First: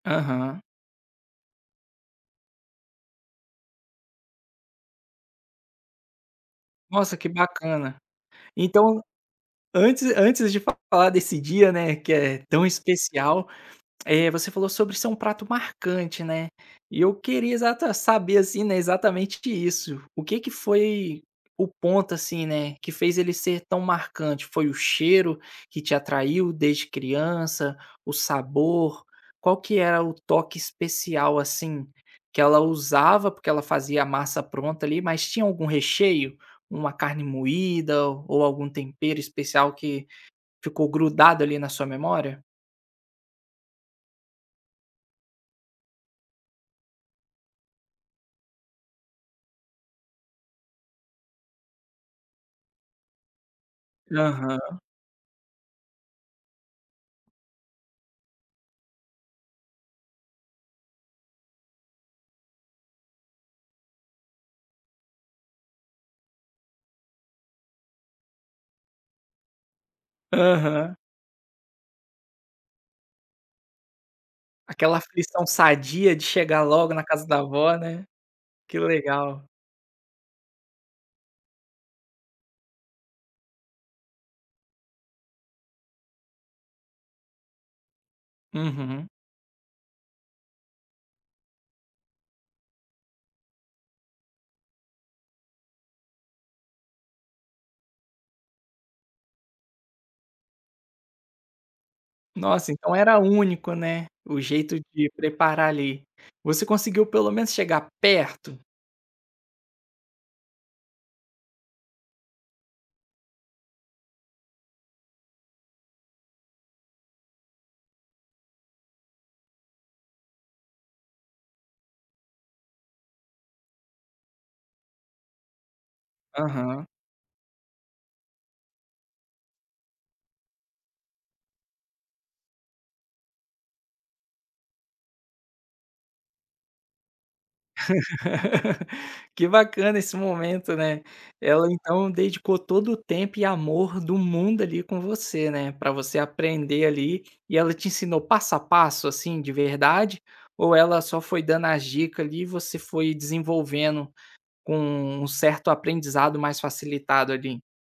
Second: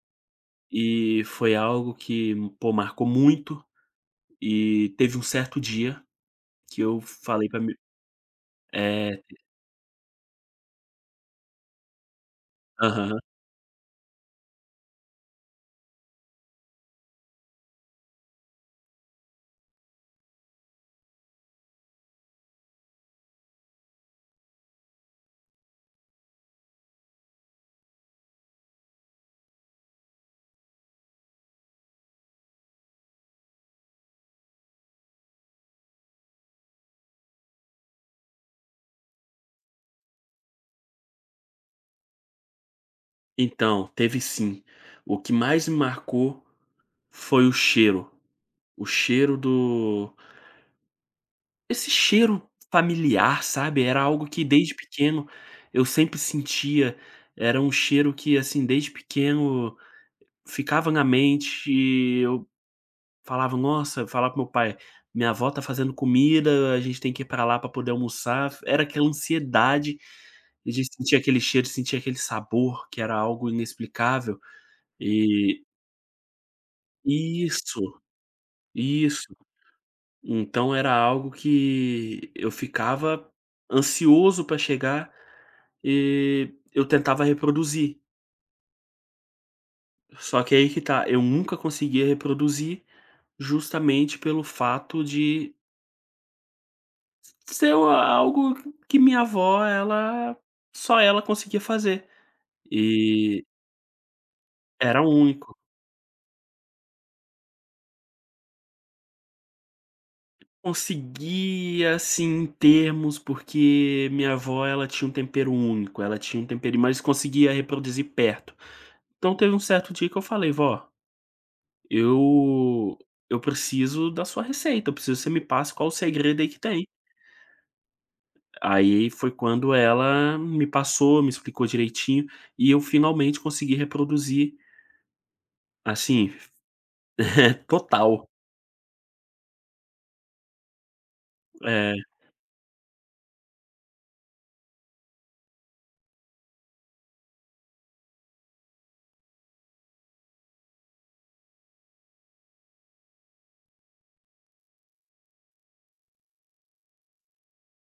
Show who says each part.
Speaker 1: Aham.
Speaker 2: E foi algo que, pô marcou muito, e teve um certo dia, que eu
Speaker 1: Nossa, que
Speaker 2: falei para mi
Speaker 1: bacana. Então
Speaker 2: é, d
Speaker 1: antes antes de falar desse dia, né, que é tão
Speaker 2: Aham.
Speaker 1: especial, eh, você falou sobre ser um prato marcante, né, e eu queria exata saber, assim, né, exatamente de isso, o que que foi o ponto, assim, né, que fez ele ser tão marcante. Foi o cheiro que te atraiu desde criança, o sabor, qual que era o toque especial, assim, que ela usava, porque ela fazia a massa pronta ali, mas tinha algum recheio, uma carne moída ou algum tempero especial, que ficou grudado ali na sua memória?
Speaker 2: Então, teve sim. O que mais me marcou foi o cheiro, o cheiro do Esse cheiro familiar, sabe. Era algo que, desde
Speaker 1: Aham.
Speaker 2: pequeno, eu sempre sentia, era um cheiro que, assim, desde pequeno ficava na mente, eu falava: "Nossa", eu falava com o meu pai: "Minha avó tá fazendo comida, a gente tem que ir para lá para poder almoçar", f era aquela ansiedade, a gente
Speaker 1: Aham.
Speaker 2: sentia aquele cheiro, sentia aquele sabor que era algo inexplicável.
Speaker 1: Aquela aflição
Speaker 2: E
Speaker 1: sadia, de chegar logo na casa da avó,
Speaker 2: Isso.
Speaker 1: né. Que
Speaker 2: Isso.
Speaker 1: legal.
Speaker 2: Então era algo que, eu ficava ansioso para chegar, e eu tentava reproduzir
Speaker 1: Uhum.
Speaker 2: Só que aí que tá: eu nunca conseguia reproduzir, justamente pelo fato de se ser o algo q que minha avó ela, só ela conseguia fazer,
Speaker 1: Nossa, então era
Speaker 2: e
Speaker 1: único, né, o jeito
Speaker 2: era
Speaker 1: de
Speaker 2: único.
Speaker 1: preparar ali. Você conseguiu pelo menos chegar perto?
Speaker 2: Consegui, assim, em termos, porque minha vó, ela tinha um tempero único, ela tinha um tempero mas conseguia reproduzir perto. Então teve um certo dia que eu falei: "Vó" "eu eu preciso da sua receita, eu preciso que você me passe qual o segredo aí que tem".
Speaker 1: Aham.
Speaker 2: Aí, foi quando ela me passou, me explicou direitinho, e eu finalmente consegui reproduzir Assim f total.
Speaker 1: Que bacana esse momento, né. Ela
Speaker 2: É.
Speaker 1: então dedicou todo o tempo e amor do mundo ali, com você, né, para você aprender ali, e ela te ensinou passo a passo, assim, de verdade, ou ela só foi dando as dica ali, e você foi desenvolvendo com um certo aprendizado mais facilitado ali?